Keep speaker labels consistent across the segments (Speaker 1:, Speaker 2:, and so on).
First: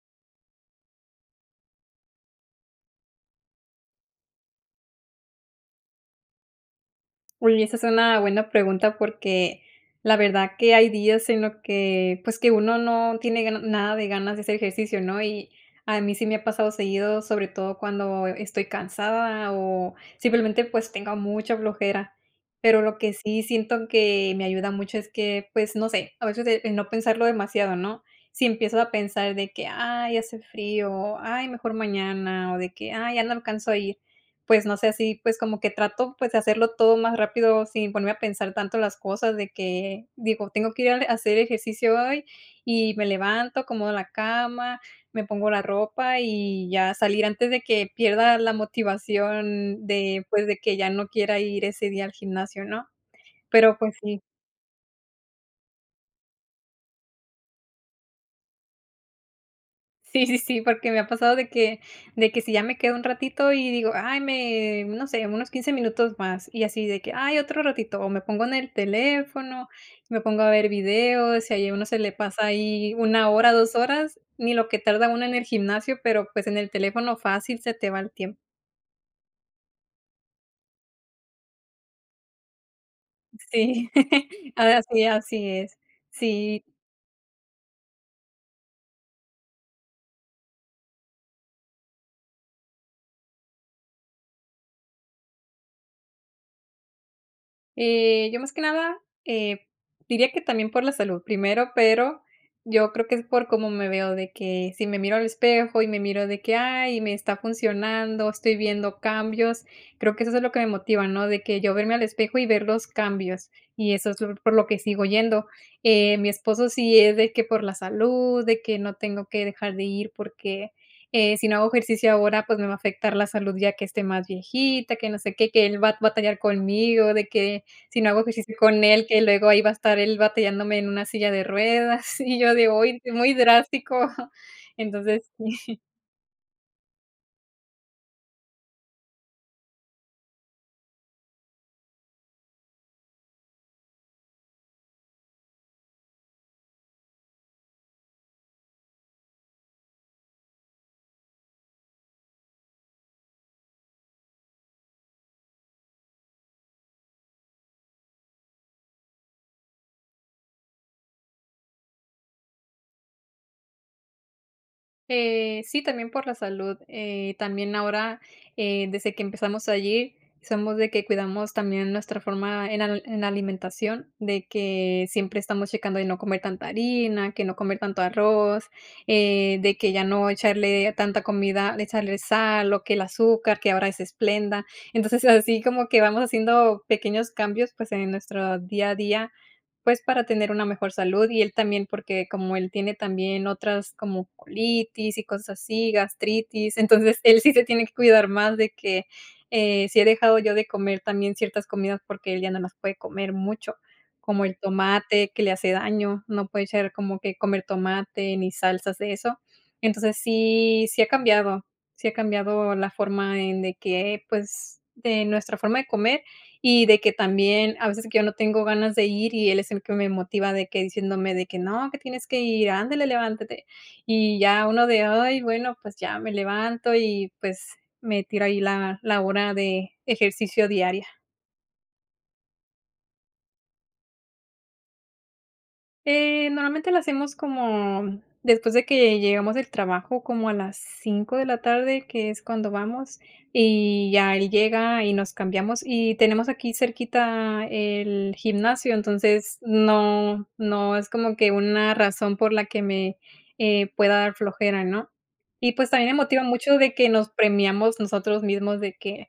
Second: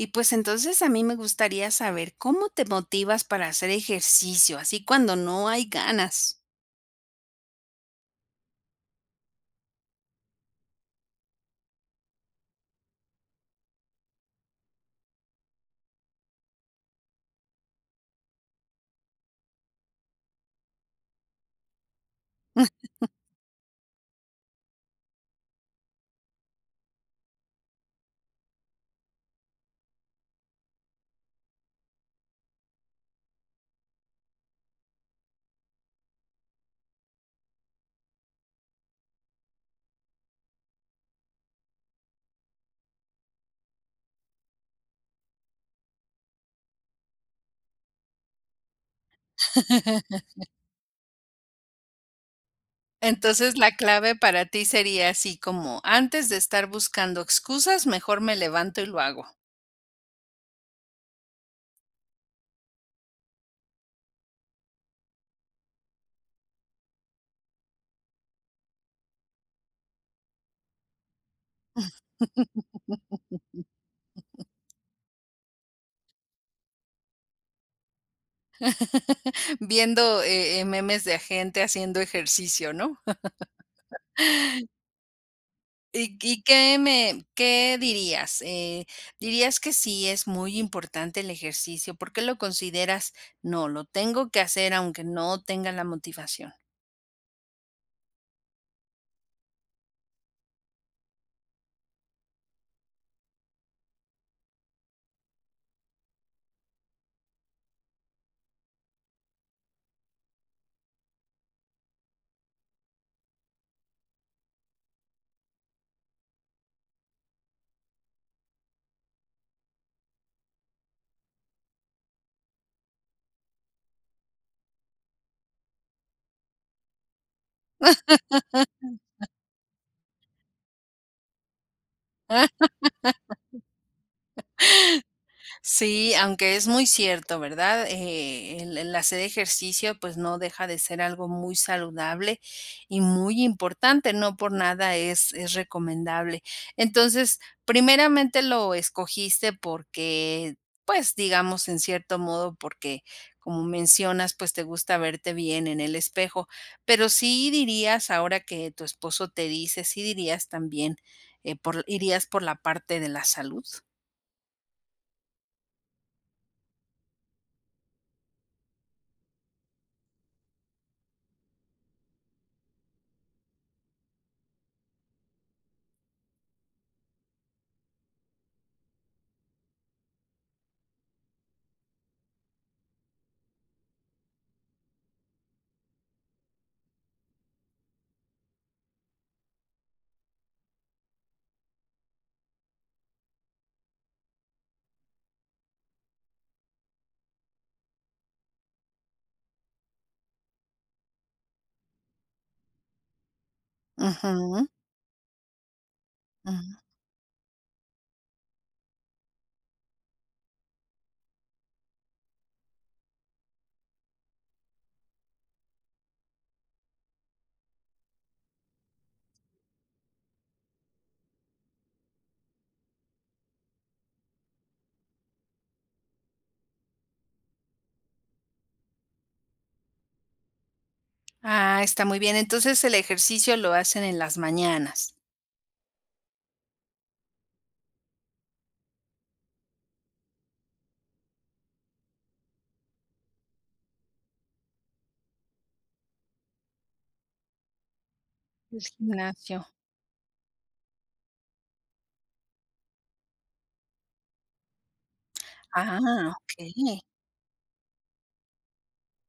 Speaker 1: Y pues entonces a mí me gustaría saber, ¿cómo te motivas para hacer ejercicio, así cuando no hay ganas?
Speaker 2: Uy, esa es una buena pregunta porque la verdad que hay días en los que pues que uno no tiene ga nada de ganas de hacer ejercicio, ¿no? Y a mí sí me ha pasado seguido, sobre todo cuando estoy cansada o simplemente pues tengo mucha flojera. Pero lo que sí siento que me ayuda mucho es que pues no sé, a veces es el no pensarlo demasiado, ¿no?, si empiezas a pensar de que, ay, hace frío, o, ay, mejor mañana o de que, ay, ya no alcanzo a ir. Pues no sé si pues como que trato pues de hacerlo todo más rápido, sin ponerme a pensar tanto las cosas de que digo, tengo que ir al a hacer ejercicio hoy y me levanto como la cama, me pongo la ropa y ya salir antes de que pierda la motivación de pues de que ya no quiera ir ese día al gimnasio, ¿no?
Speaker 1: Entonces la
Speaker 2: Pero, pues
Speaker 1: clave
Speaker 2: sí.
Speaker 1: para ti sería así como antes de estar buscando excusas, mejor me levanto y lo hago.
Speaker 2: Sí, sí, sí, porque me ha pasado de que de que si ya me quedo un ratito y digo: "Ay, me no sé, unos 15 minutos más" y así de que: "Ay, otro ratito" o me pongo en el teléfono, me pongo a ver videos y ahí a uno se le pasa ahí 1 hora, 2 horas ni lo que tarda uno en el gimnasio, pero pues en el teléfono fácil se te va el tiempo.
Speaker 1: Viendo, eh eh, memes de gente haciendo ejercicio, ¿no?
Speaker 2: Sí, ahora sí, así es,
Speaker 1: Y y
Speaker 2: sí.
Speaker 1: ¿qué me qué dirías, eh, dirías que sí es muy importante el ejercicio? Por qué lo consideras: "No, lo tengo que hacer, aunque no tenga la motivación".
Speaker 2: Eh, yo más que nada, eh, diría que también por la salud primero, pero yo creo que es por cómo me veo de que si me miro al espejo y me miro de que: "Ay, me está funcionando, estoy viendo cambios". Creo que es eso lo que me motiva, ¿no? De que yo verme al espejo y ver los cambios, y eso es lo por lo que sigo yendo, eh, mi esposo sí es de que por la salud de que no tengo que dejar de ir porque, eh, si no hago ejercicio ahora pues me va a afectar la salud, ya que esté más viejita, que no sé qué, que él va a batallar conmigo de que, si no hago ejercicio con él, que luego ahí va a estar el batallándome en una silla de ruedas y yo digo: "Ay, es muy drástico". Entonces sí.
Speaker 1: Sí, aunque es muy cierto, ¿verdad? Eh, el el hacer ejercicio, pues no deja de ser algo muy saludable y muy importante. No por nada es es recomendable. Entonces primeramente lo escogiste porque pues digamos en cierto modo, porque como mencionas, pues te gusta verte bien en el espejo, pero, ¿sí dirías, ahora que tu esposo te dice, sí dirías también, eh, por irías por la parte de la salud?
Speaker 2: Eh, sí, también por la salud, eh, también ahora, eh, desde que empezamos allí somos de que cuidamos también nuestra forma en al en alimentación de que siempre estamos checando de no comer tanta harina, que no comer tanto arroz, eh, de que ya no echarle tanta comida de echarle sal o que el azúcar, que ahora es Splenda esplenda. Entonces, eh, así como que vamos haciendo pequeños cambios, pues en nuestro día a día, pues para tener una mejor salud y él también, porque como él tiene también otras como colitis y cosas así, gastritis. Entonces él sí se tiene que cuidar más de que, eh, si he dejado yo de comer también ciertas comidas porque él ya no las puede comer mucho, como el
Speaker 1: Ujú.
Speaker 2: tomate que le hace daño. No puede
Speaker 1: Ujú.
Speaker 2: ser como que, comer tomate ni salsas de eso. Entonces sí, si ha cambiado, si ha cambiado la forma en de que pues de nuestra forma de comer y de que también a veces que yo no tengo ganas de ir y él es el que me motiva de que diciéndome de que: "No, que tienes que ir. Ándale, levántate" y ya uno de: "Ay, bueno, pues ya me levanto" y pues me tira ahí la la hora de ejercicio diaria.
Speaker 1: Ah, está muy bien. Entonces el ejercicio lo hacen en las mañanas.
Speaker 2: Eh, normalmente lo hacemos como, después de que llegamos del trabajo como a las 5 de la tarde, que es cuando vamos y ya él llega y nos cambiamos y tenemos aquí cerquita el
Speaker 1: Es
Speaker 2: gimnasio. Entonces
Speaker 1: gimnasio.
Speaker 2: no, no es como que una razón por la que me, eh, pueda dar flojera, ¿no? Y pues también me
Speaker 1: Ah,
Speaker 2: motiva mucho de
Speaker 1: okey.
Speaker 2: que nos premiamos nosotros mismos de que,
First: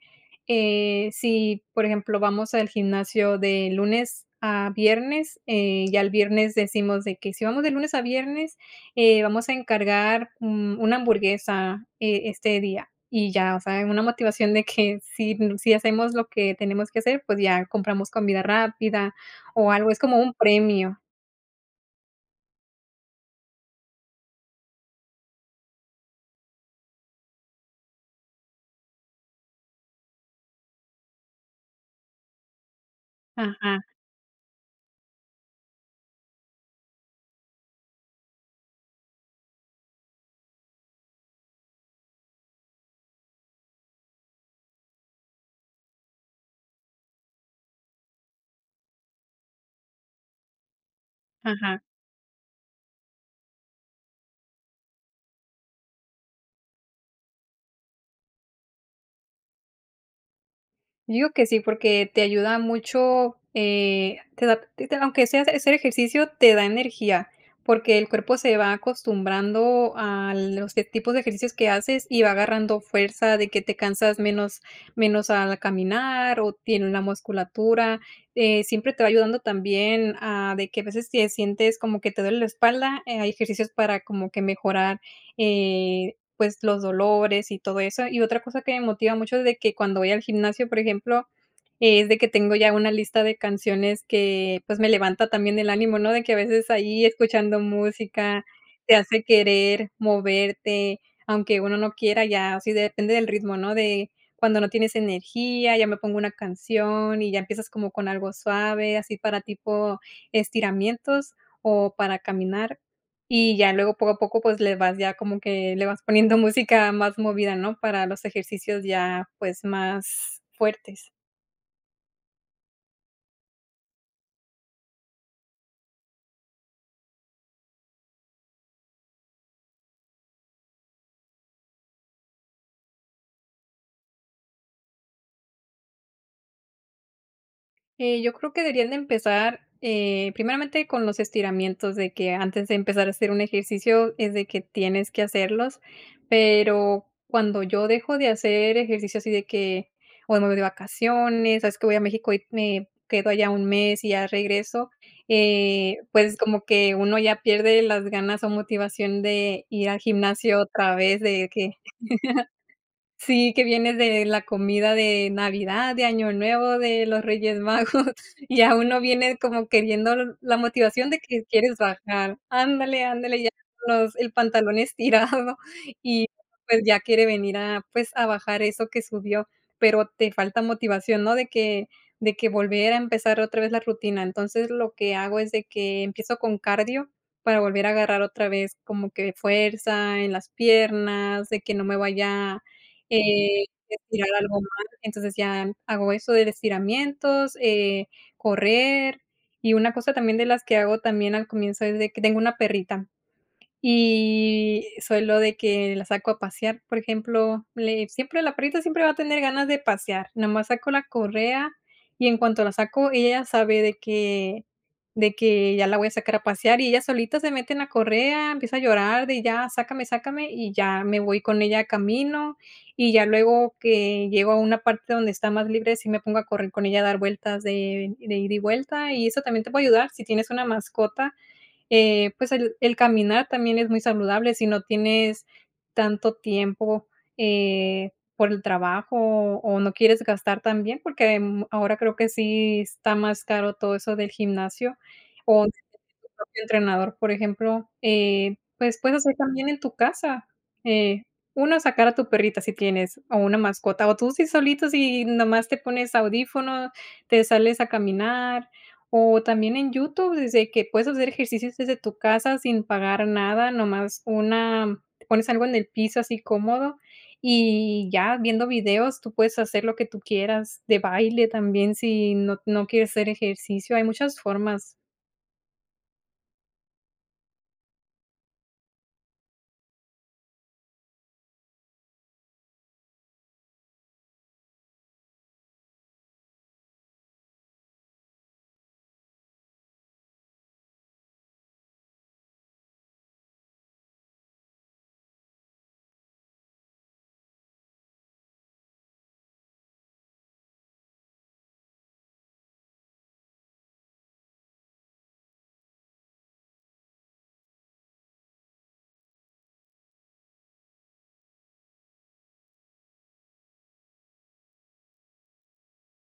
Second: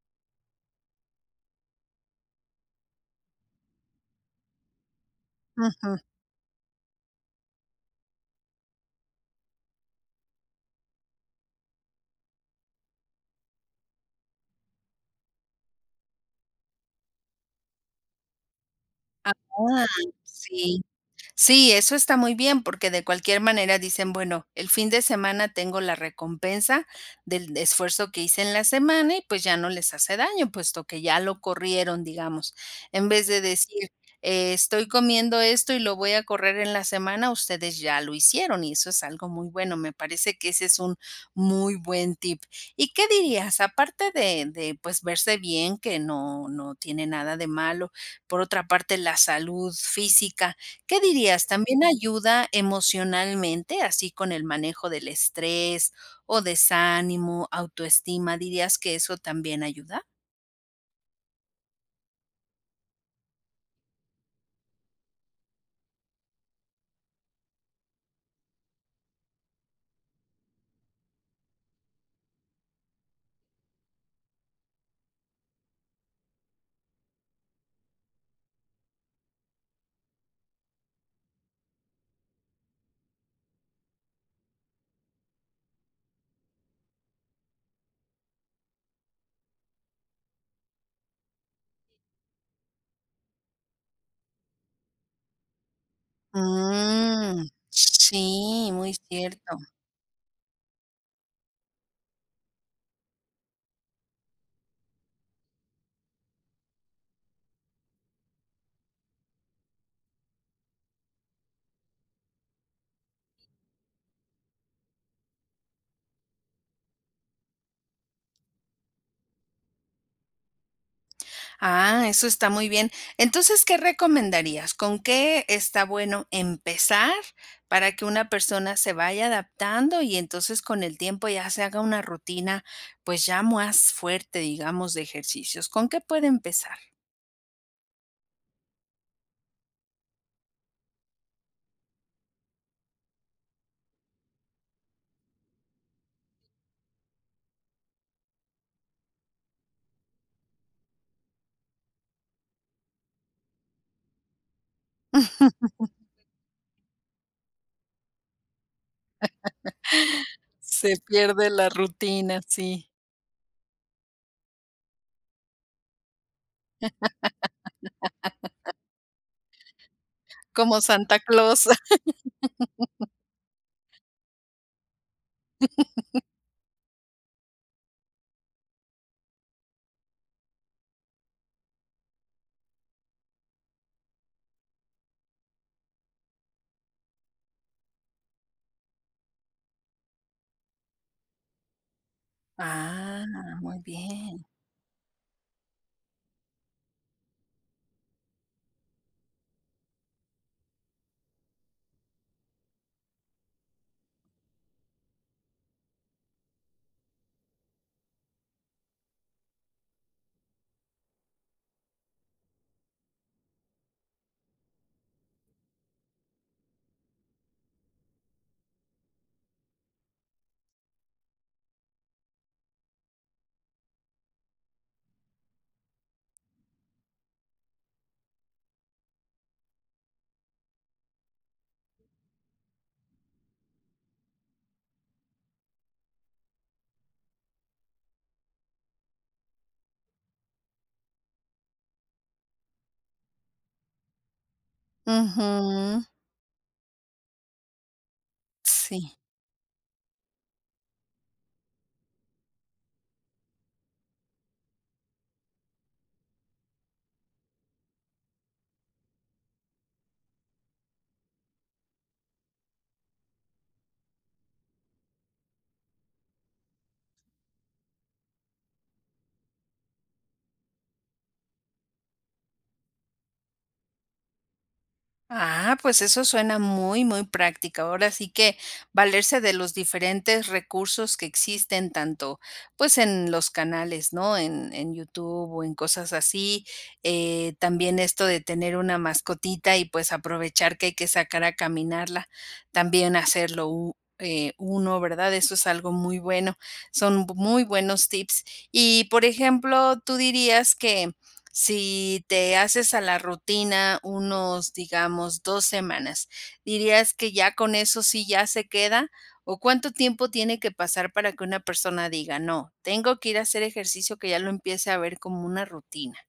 Speaker 2: eh, si, por ejemplo, vamos al gimnasio de lunes a viernes, eh,
Speaker 1: Ujú.
Speaker 2: ya el viernes decimos de que: "Si vamos de lunes a viernes, eh, vamos a encargar, mm, una hamburguesa, eh, este día". Y ya, o sea, en una motivación de que si, si hacemos lo que tenemos que hacer, pues ya compramos comida rápida
Speaker 1: Ah, oh,
Speaker 2: o algo, es como un
Speaker 1: sí,
Speaker 2: premio.
Speaker 1: sí, eso está muy bien, porque de cualquier manera dicen: "Bueno, el fin de semana tengo la recompensa del esfuerzo que hice en la semana". Y pues ya no les hace daño, puesto que ya lo corrieron, digamos, en vez de
Speaker 2: Ajá.
Speaker 1: decir: "E estoy comiendo esto y lo voy a correr en la semana". Ustedes ya lo hicieron y eso es algo muy bueno, me parece que ese es, un muy buen tip. ¿Y qué dirías? Aparte de de pues verse bien, que no, no tiene nada de malo. Por otra parte, la salud física, ¿qué dirías,
Speaker 2: Ajá.
Speaker 1: también ayuda emocionalmente? Así, con el manejo del estrés o desánimo, autoestima, ¿dirías que eso también ayuda?
Speaker 2: Yo digo que sí, porque te ayuda mucho, eh, te da a ti te aunque sea hace hacer ejercicio, te da energía porque el cuerpo se va acostumbrando a los que tipos de ejercicios que haces y va agarrando fuerza de que te cansas menos menos al caminar o tiene una musculatura, eh, siempre te va ayudando también, ah, de que a veces, te sientes como que te duele la espalda, eh, hay ejercicios para como que mejorar, eh, pues, los dolores y todo eso. Y otra cosa que me motiva mucho es de que cuando voy al gimnasio, por ejemplo, es de que tengo ya una lista de canciones que, pues, me levanta también el ánimo, ¿no? De que a veces, ahí,
Speaker 1: Mm.
Speaker 2: escuchando música,
Speaker 1: Sí,
Speaker 2: te
Speaker 1: muy
Speaker 2: hace
Speaker 1: cierto.
Speaker 2: querer moverte, aunque uno no quiera ya. Sí, depende del ritmo, ¿no? De cuando no tienes energía, ya me pongo una canción y ya empiezas como con algo suave, así para tipo estiramientos o para caminar y ya luego, poco a poco, pues, le vas ya como que le vas poniendo música más movida, ¿no? Para los ejercicios ya, pues, más fuertes.
Speaker 1: Ah, eso está muy bien. Entonces, ¿qué recomendarías? ¿Con qué está bueno empezar?, para que una persona se vaya adaptando y entonces, con el tiempo, ya se haga una rutina, pues, ya más fuerte, digamos, de ejercicios, ¿con qué puede empezar?
Speaker 2: Eh, yo creo que deberían de empezar, eh, primeramente con los estiramientos de que antes de empezar a hacer un ejercicio es de que tienes que hacerlos. Pero cuando yo dejo de hacer ejercicio así de que o me voy de vacaciones. Sabes que voy a México y me quedo allá un mes y ya regreso. Eh, pues como que uno ya pierde las ganas o motivación de ir al gimnasio
Speaker 1: Se
Speaker 2: otra vez
Speaker 1: pierde
Speaker 2: de
Speaker 1: la
Speaker 2: que
Speaker 1: rutina, sí.
Speaker 2: Sí que viene de la comida de Navidad, de Año Nuevo, de los Reyes Magos, ya uno viene como queriendo el la
Speaker 1: Como
Speaker 2: motivación
Speaker 1: Santa
Speaker 2: de que
Speaker 1: Claus.
Speaker 2: quieres bajar. Ándale ándale, ya [unintelligible] el pantalón estirado y pues ya quiere venir a pues a bajar eso que subió, pero te falta motivación, ¿no?, de que de que volver a empezar otra vez la rutina. Entonces lo que hago es de que empiezo con cardio para volver a agarrar otra vez como que fuerza en las piernas de que no me vaya
Speaker 1: Ah,
Speaker 2: eh,
Speaker 1: muy
Speaker 2: estirar
Speaker 1: bien.
Speaker 2: algo mal. Entonces ya hago eso de estiramientos, eh, correr y una cosa también de las que hago también al comienzo es de que tengo una perrita. Y solo de que la saco a pasear. Por ejemplo, le siempre la perrita siempre va a tener ganas de pasear nada más saco la correa y en cuanto la saco, ella ya sabe de que de que ya la voy a sacar a pasear y ella solita se mete en la correa. Empieza a llorar de ya sácame, sácame y ya me voy con ella, camino y ya luego que llego a una parte donde está más libre. Sí, me pongo a correr con ella a dar vueltas de de ida y vuelta. Y eso también te puedo ayudar si tienes una mascota. Eh, pues el el caminar también es muy saludable. Si no tienes tanto tiempo, eh, por el trabajo o no quieres gastar, también porque ahora creo que sí está más caro todo eso del gimnasio o tener
Speaker 1: Ujú.
Speaker 2: tu propio entrenador, por ejemplo. Eh, pues
Speaker 1: Sí.
Speaker 2: puedes hacer también en tu casa. Eh, una sacar a tu perrita si tienes o una mascota o tú sí solito, si nada más te pones audífono, te sales a caminar o también en YouTube desde que puedes hacer ejercicios desde tu casa sin pagar nada no más una, pones algo en el piso así cómodo y ya viendo videos, tú puedes hacer lo que tú quieras de baile también. Si no, no quieres hacer ejercicio, hay muchas formas.
Speaker 1: Ah, pues, eso suena muy, muy práctico. Ahora sí que, valerse de los diferentes recursos que existen tanto, pues, en los canales, ¿no?, en en YouTube o en cosas así, eh, también esto de tener una mascotita y, pues, aprovechar que hay que sacar a caminarla. También hacerlo u eh, uno, ¿verdad?, eso es algo muy bueno. Son muy buenos tips. Y, por ejemplo, ¿tú dirías que si te haces a la rutina unos, digamos, 2 semanas, dirías que ya con eso sí ya se queda o cuánto tiempo tiene que pasar para que una persona diga: "No, tengo que ir a hacer ejercicio", que ya lo empiece a ver como una rutina?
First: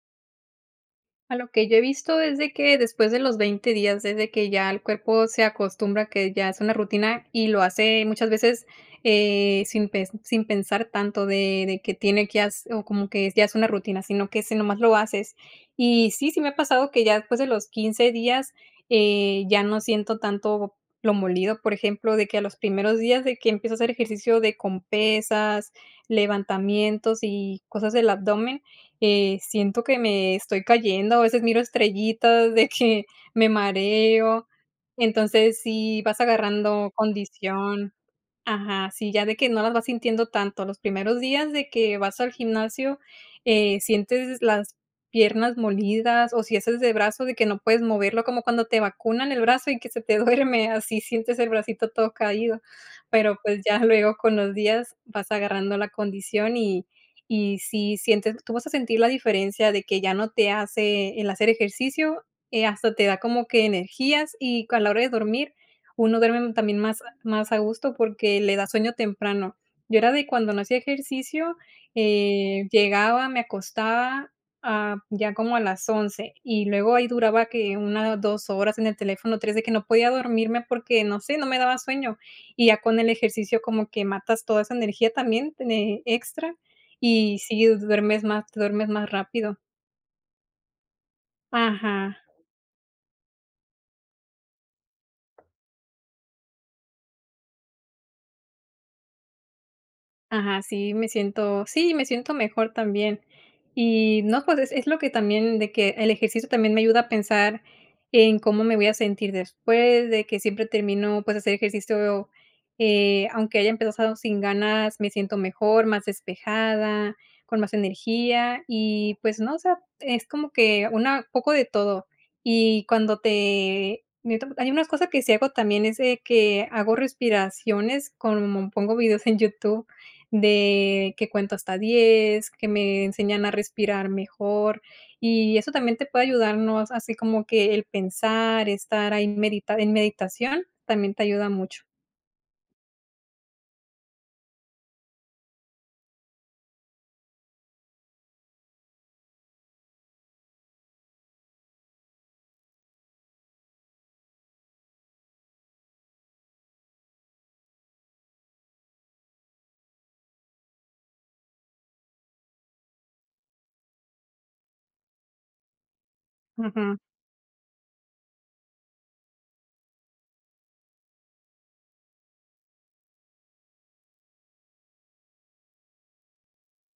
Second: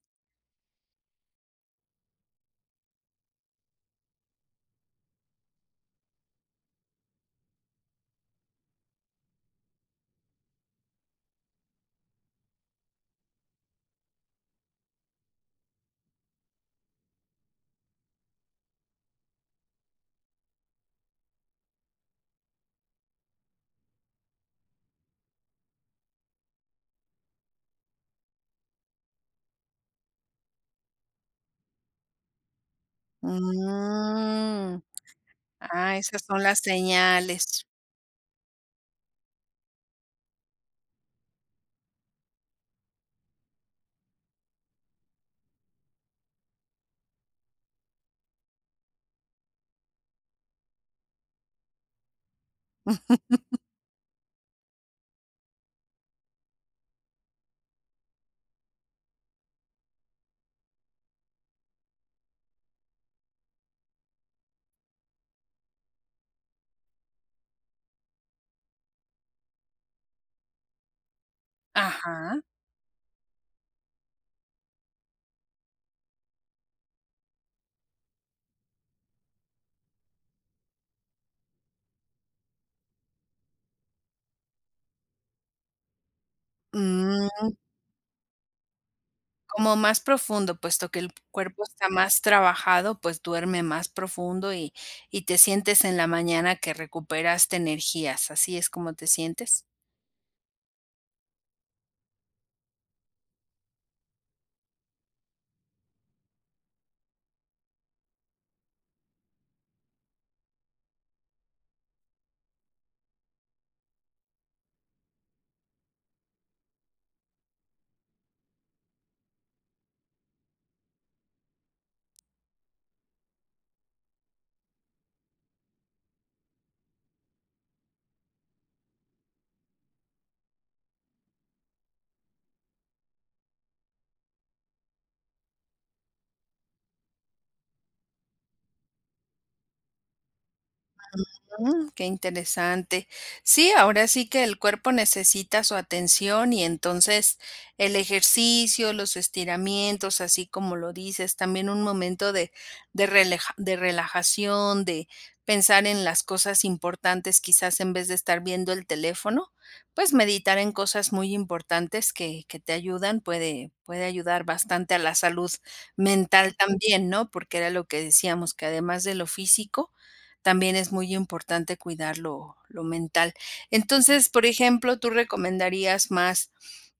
Speaker 2: A lo que yo he visto es de que, después de los 20 días, desde que ya el cuerpo se acostumbra a que ya es una rutina y lo hace muchas veces, eh, sin pen sin pensar tanto de de que tiene que has o como que ya es una rutina, sino que, ese nada más lo haces. Y sí, sí me ha pasado que ya después de los 15 días, eh, ya no siento tanto lo molido, por ejemplo, de que, a los primeros días, de que empiezo a hacer ejercicio, de con pesas, levantamientos y cosas del abdomen, eh, siento que me estoy cayendo, a veces miro estrellitas de que me mareo.
Speaker 1: Mm.
Speaker 2: Entonces,
Speaker 1: Ah,
Speaker 2: sí vas
Speaker 1: esas son las
Speaker 2: agarrando
Speaker 1: señales.
Speaker 2: condición Ajá. Sí, ya de que no las vas sintiendo tanto. Los primeros días de que vas al gimnasio, eh, sientes las piernas molidas o si haces de brazo de que no puedes moverlo, como cuando te vacunan el brazo y que se te duerme, así sientes el bracito todo caído. Pero pues, ya luego, con los días, vas agarrando la condición y y sí sientes Tú vas a sentir la diferencia de que ya no te hace el hacer ejercicio, eh, hasta te da como que energías y con la hora de dormir, uno duerme también más más a gusto porque le da sueño temprano. Yo era de, cuando no hacía ejercicio,
Speaker 1: Ajá.
Speaker 2: eh, llegaba, me acostaba a ya como a las 11:00, y luego ahí duraba que una, dos horas en el teléfono, tres, de que no podía dormirme porque, no sé, no me daba sueño. Y ya con el ejercicio como que matas toda esa energía también, ne extra. Y
Speaker 1: Mm.
Speaker 2: sí duermes más te duermes más rápido.
Speaker 1: Como más profundo, puesto que el p cuerpo está
Speaker 2: Ajá.
Speaker 1: más trabajado, pues, duerme más profundo y y te sientes, en la mañana, que recuperaste energías, ¿así es como te sientes?
Speaker 2: Ajá, sí me siento sí, me siento mejor también. Y no, pues es es lo que también de que el ejercicio también me ayuda a pensar en cómo me voy a sentir después, de que siempre termino, pues, hacer ejercicio, eh, aunque haya empezado sin ganas, me siento mejor, más despejada, con más energía y pues, no, o sea, es como que una poco de todo. Y cuando te [unintelligible] hay unas cosa que sí hago también es de que hago respiraciones como pongo vídeos en YouTube de que cuenta hasta 10, que me enseñan a respirar mejor, y eso también te puede ayudar, ¿no?, as así como que el pensar, estar ahí en medita en meditación también te ayuda mucho.
Speaker 1: Ujú, que interesante. Sí, ahora sí que el cuerpo necesita su atención. Y entonces, el ejercicio, los estiramientos, así como lo dices, también un momento de de releja de relajación, de pensar en las cosas importantes. Quizás, en vez de estar viendo el teléfono, pues, meditar en cosas muy importantes que que te ayudan, puede puede ayudar bastante a la salud mental
Speaker 2: Ujú.
Speaker 1: también, ¿no? Porque era lo que decíamos que además de lo físico, también es muy importante cuidar lo lo mental. Entonces, por ejemplo, ¿tú recomendarías más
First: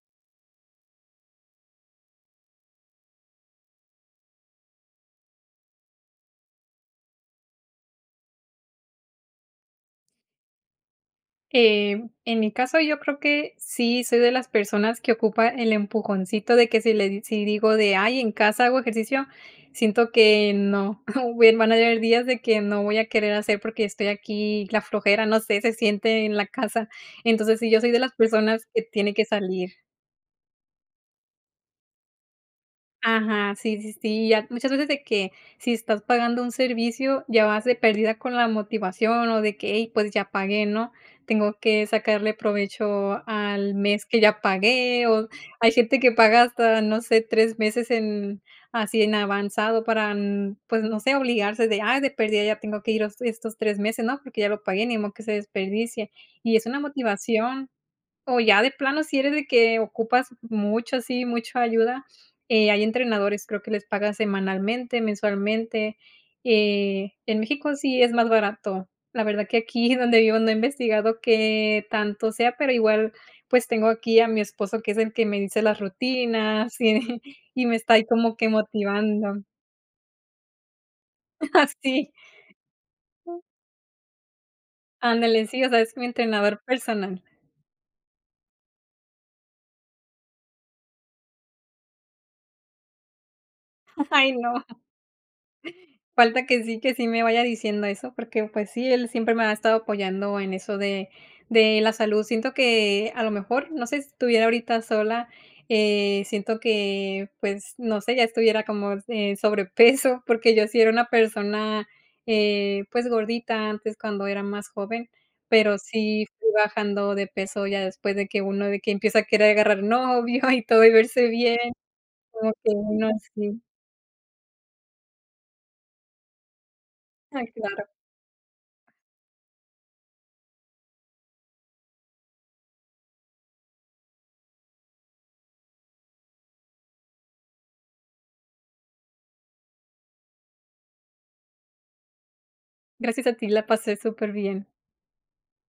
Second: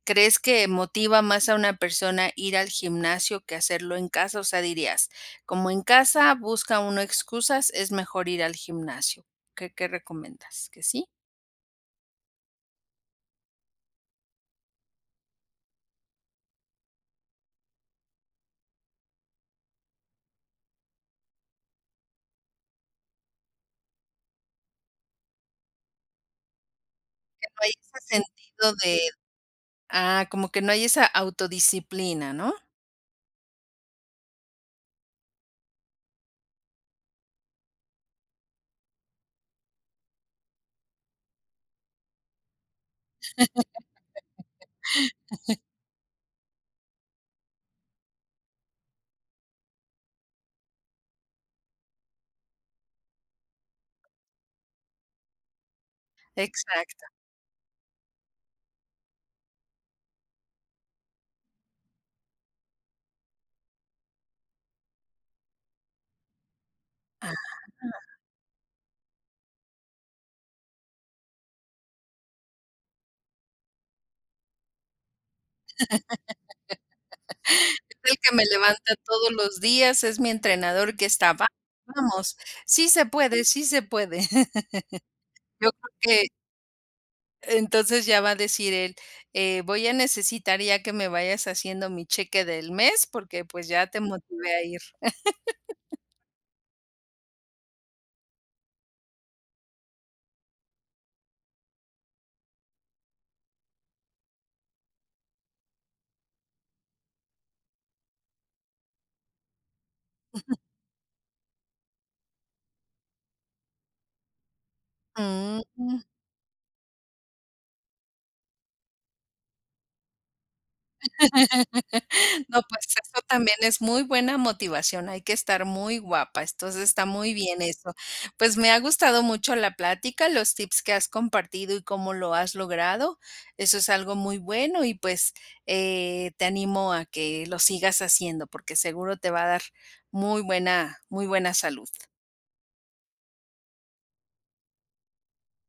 Speaker 1: crees que motiva más a una persona ir al gimnasio que hacerlo en casa? O sea, dirías: "Como en casa busca uno excusas, es mejor ir al gimnasio". ¿Qué qué recomiendas? ¿Qué sí?
Speaker 2: Em, en mi caso, yo creo que sí, soy de las personas que ocupa el empujoncito de que si le si digo de: "Ay, en casa hago ejercicio", siento que no, o buen van a haber días de que no voy a querer hacer porque estoy aquí la flojera, no sé, se siente en la casa.
Speaker 1: Que no
Speaker 2: Entonces, si
Speaker 1: hay
Speaker 2: yo soy de
Speaker 1: ese
Speaker 2: las personas
Speaker 1: sentido
Speaker 2: que
Speaker 1: de,
Speaker 2: tiene que salir.
Speaker 1: ah, como que no hay esa autodisciplina, ¿no?
Speaker 2: Ajá, sí, sí, sí, ya muchas veces de que, si estás pagando un servicio ya vas de perdida con la motivación, o de que: "Hey, pues ya pagué", ¿no? Tengo que sacarle provecho al mes que ya pagué, o hay gente que paga hasta no sé, 3 meses en así en avanzado para n pues no sé, obligarse de: "Ay, de perdida, ya tengo que ir estos 3 meses, ¿no?, porque ya lo pagué, ni modo que se desperdicie", y es una
Speaker 1: Exacto.
Speaker 2: motivación. O ya de plano, si eres de que ocupas mucho, ¿sí? ¿Mucho ayuda? Eh, hay entrenadores. Creo que les paga semanalmente, mensualmente, eh, en
Speaker 1: Ajá.
Speaker 2: México sí, es más barato. La verdad que aquí donde vivo, no he investigado que tanto sea, pero igual pues, tengo aquí a mi esposo, que es el que me dice las rutinas y y me está ahí
Speaker 1: Es el que
Speaker 2: como
Speaker 1: me
Speaker 2: que
Speaker 1: levanta todos
Speaker 2: motivando.
Speaker 1: los días. Es mi entrenador que está va
Speaker 2: Sí.
Speaker 1: vamos, sí, se puede, sí se puede.
Speaker 2: Ándale, sí, o
Speaker 1: Yo
Speaker 2: sea,
Speaker 1: creo
Speaker 2: es mi
Speaker 1: que.
Speaker 2: entrenador personal.
Speaker 1: Entonces, ya va a decir él, eh: "Voy a necesitar ya que me vayas haciendo mi cheque del mes porque, pues, ya te
Speaker 2: Ay,
Speaker 1: motivé a
Speaker 2: no.
Speaker 1: ir".
Speaker 2: Falta que sí que sí me vaya diciendo eso porque pues sí, él siempre me ha estado apoyando en eso de de la salud. Siento que a lo mejor no sé si estuviera ahorita sola, eh, siento que pues, no sé, ya estuviera como s eh, sobrepeso,
Speaker 1: Ujú.
Speaker 2: porque yo sí era una persona, eh, pues gordita antes, cuando era más joven, pero
Speaker 1: Mm.
Speaker 2: sí fui bajando de peso ya después de que uno de que empieza a querer agarrar novio y todo, y verse bien como
Speaker 1: No
Speaker 2: que
Speaker 1: pues,
Speaker 2: uno
Speaker 1: eso también
Speaker 2: así.
Speaker 1: es muy buena motivación. Hay que estar muy guapa. Entonces, está muy
Speaker 2: Ay,
Speaker 1: bien
Speaker 2: claro.
Speaker 1: eso. Pues, me ha gustado mucho la plática, los tips que has compartido y cómo lo has logrado. Eso es algo muy bueno y pues, eh, te animo a que lo sigas haciendo porque seguro te va a dar muy buena, muy buena salud.
Speaker 2: Gracias a ti, la pasé superbién.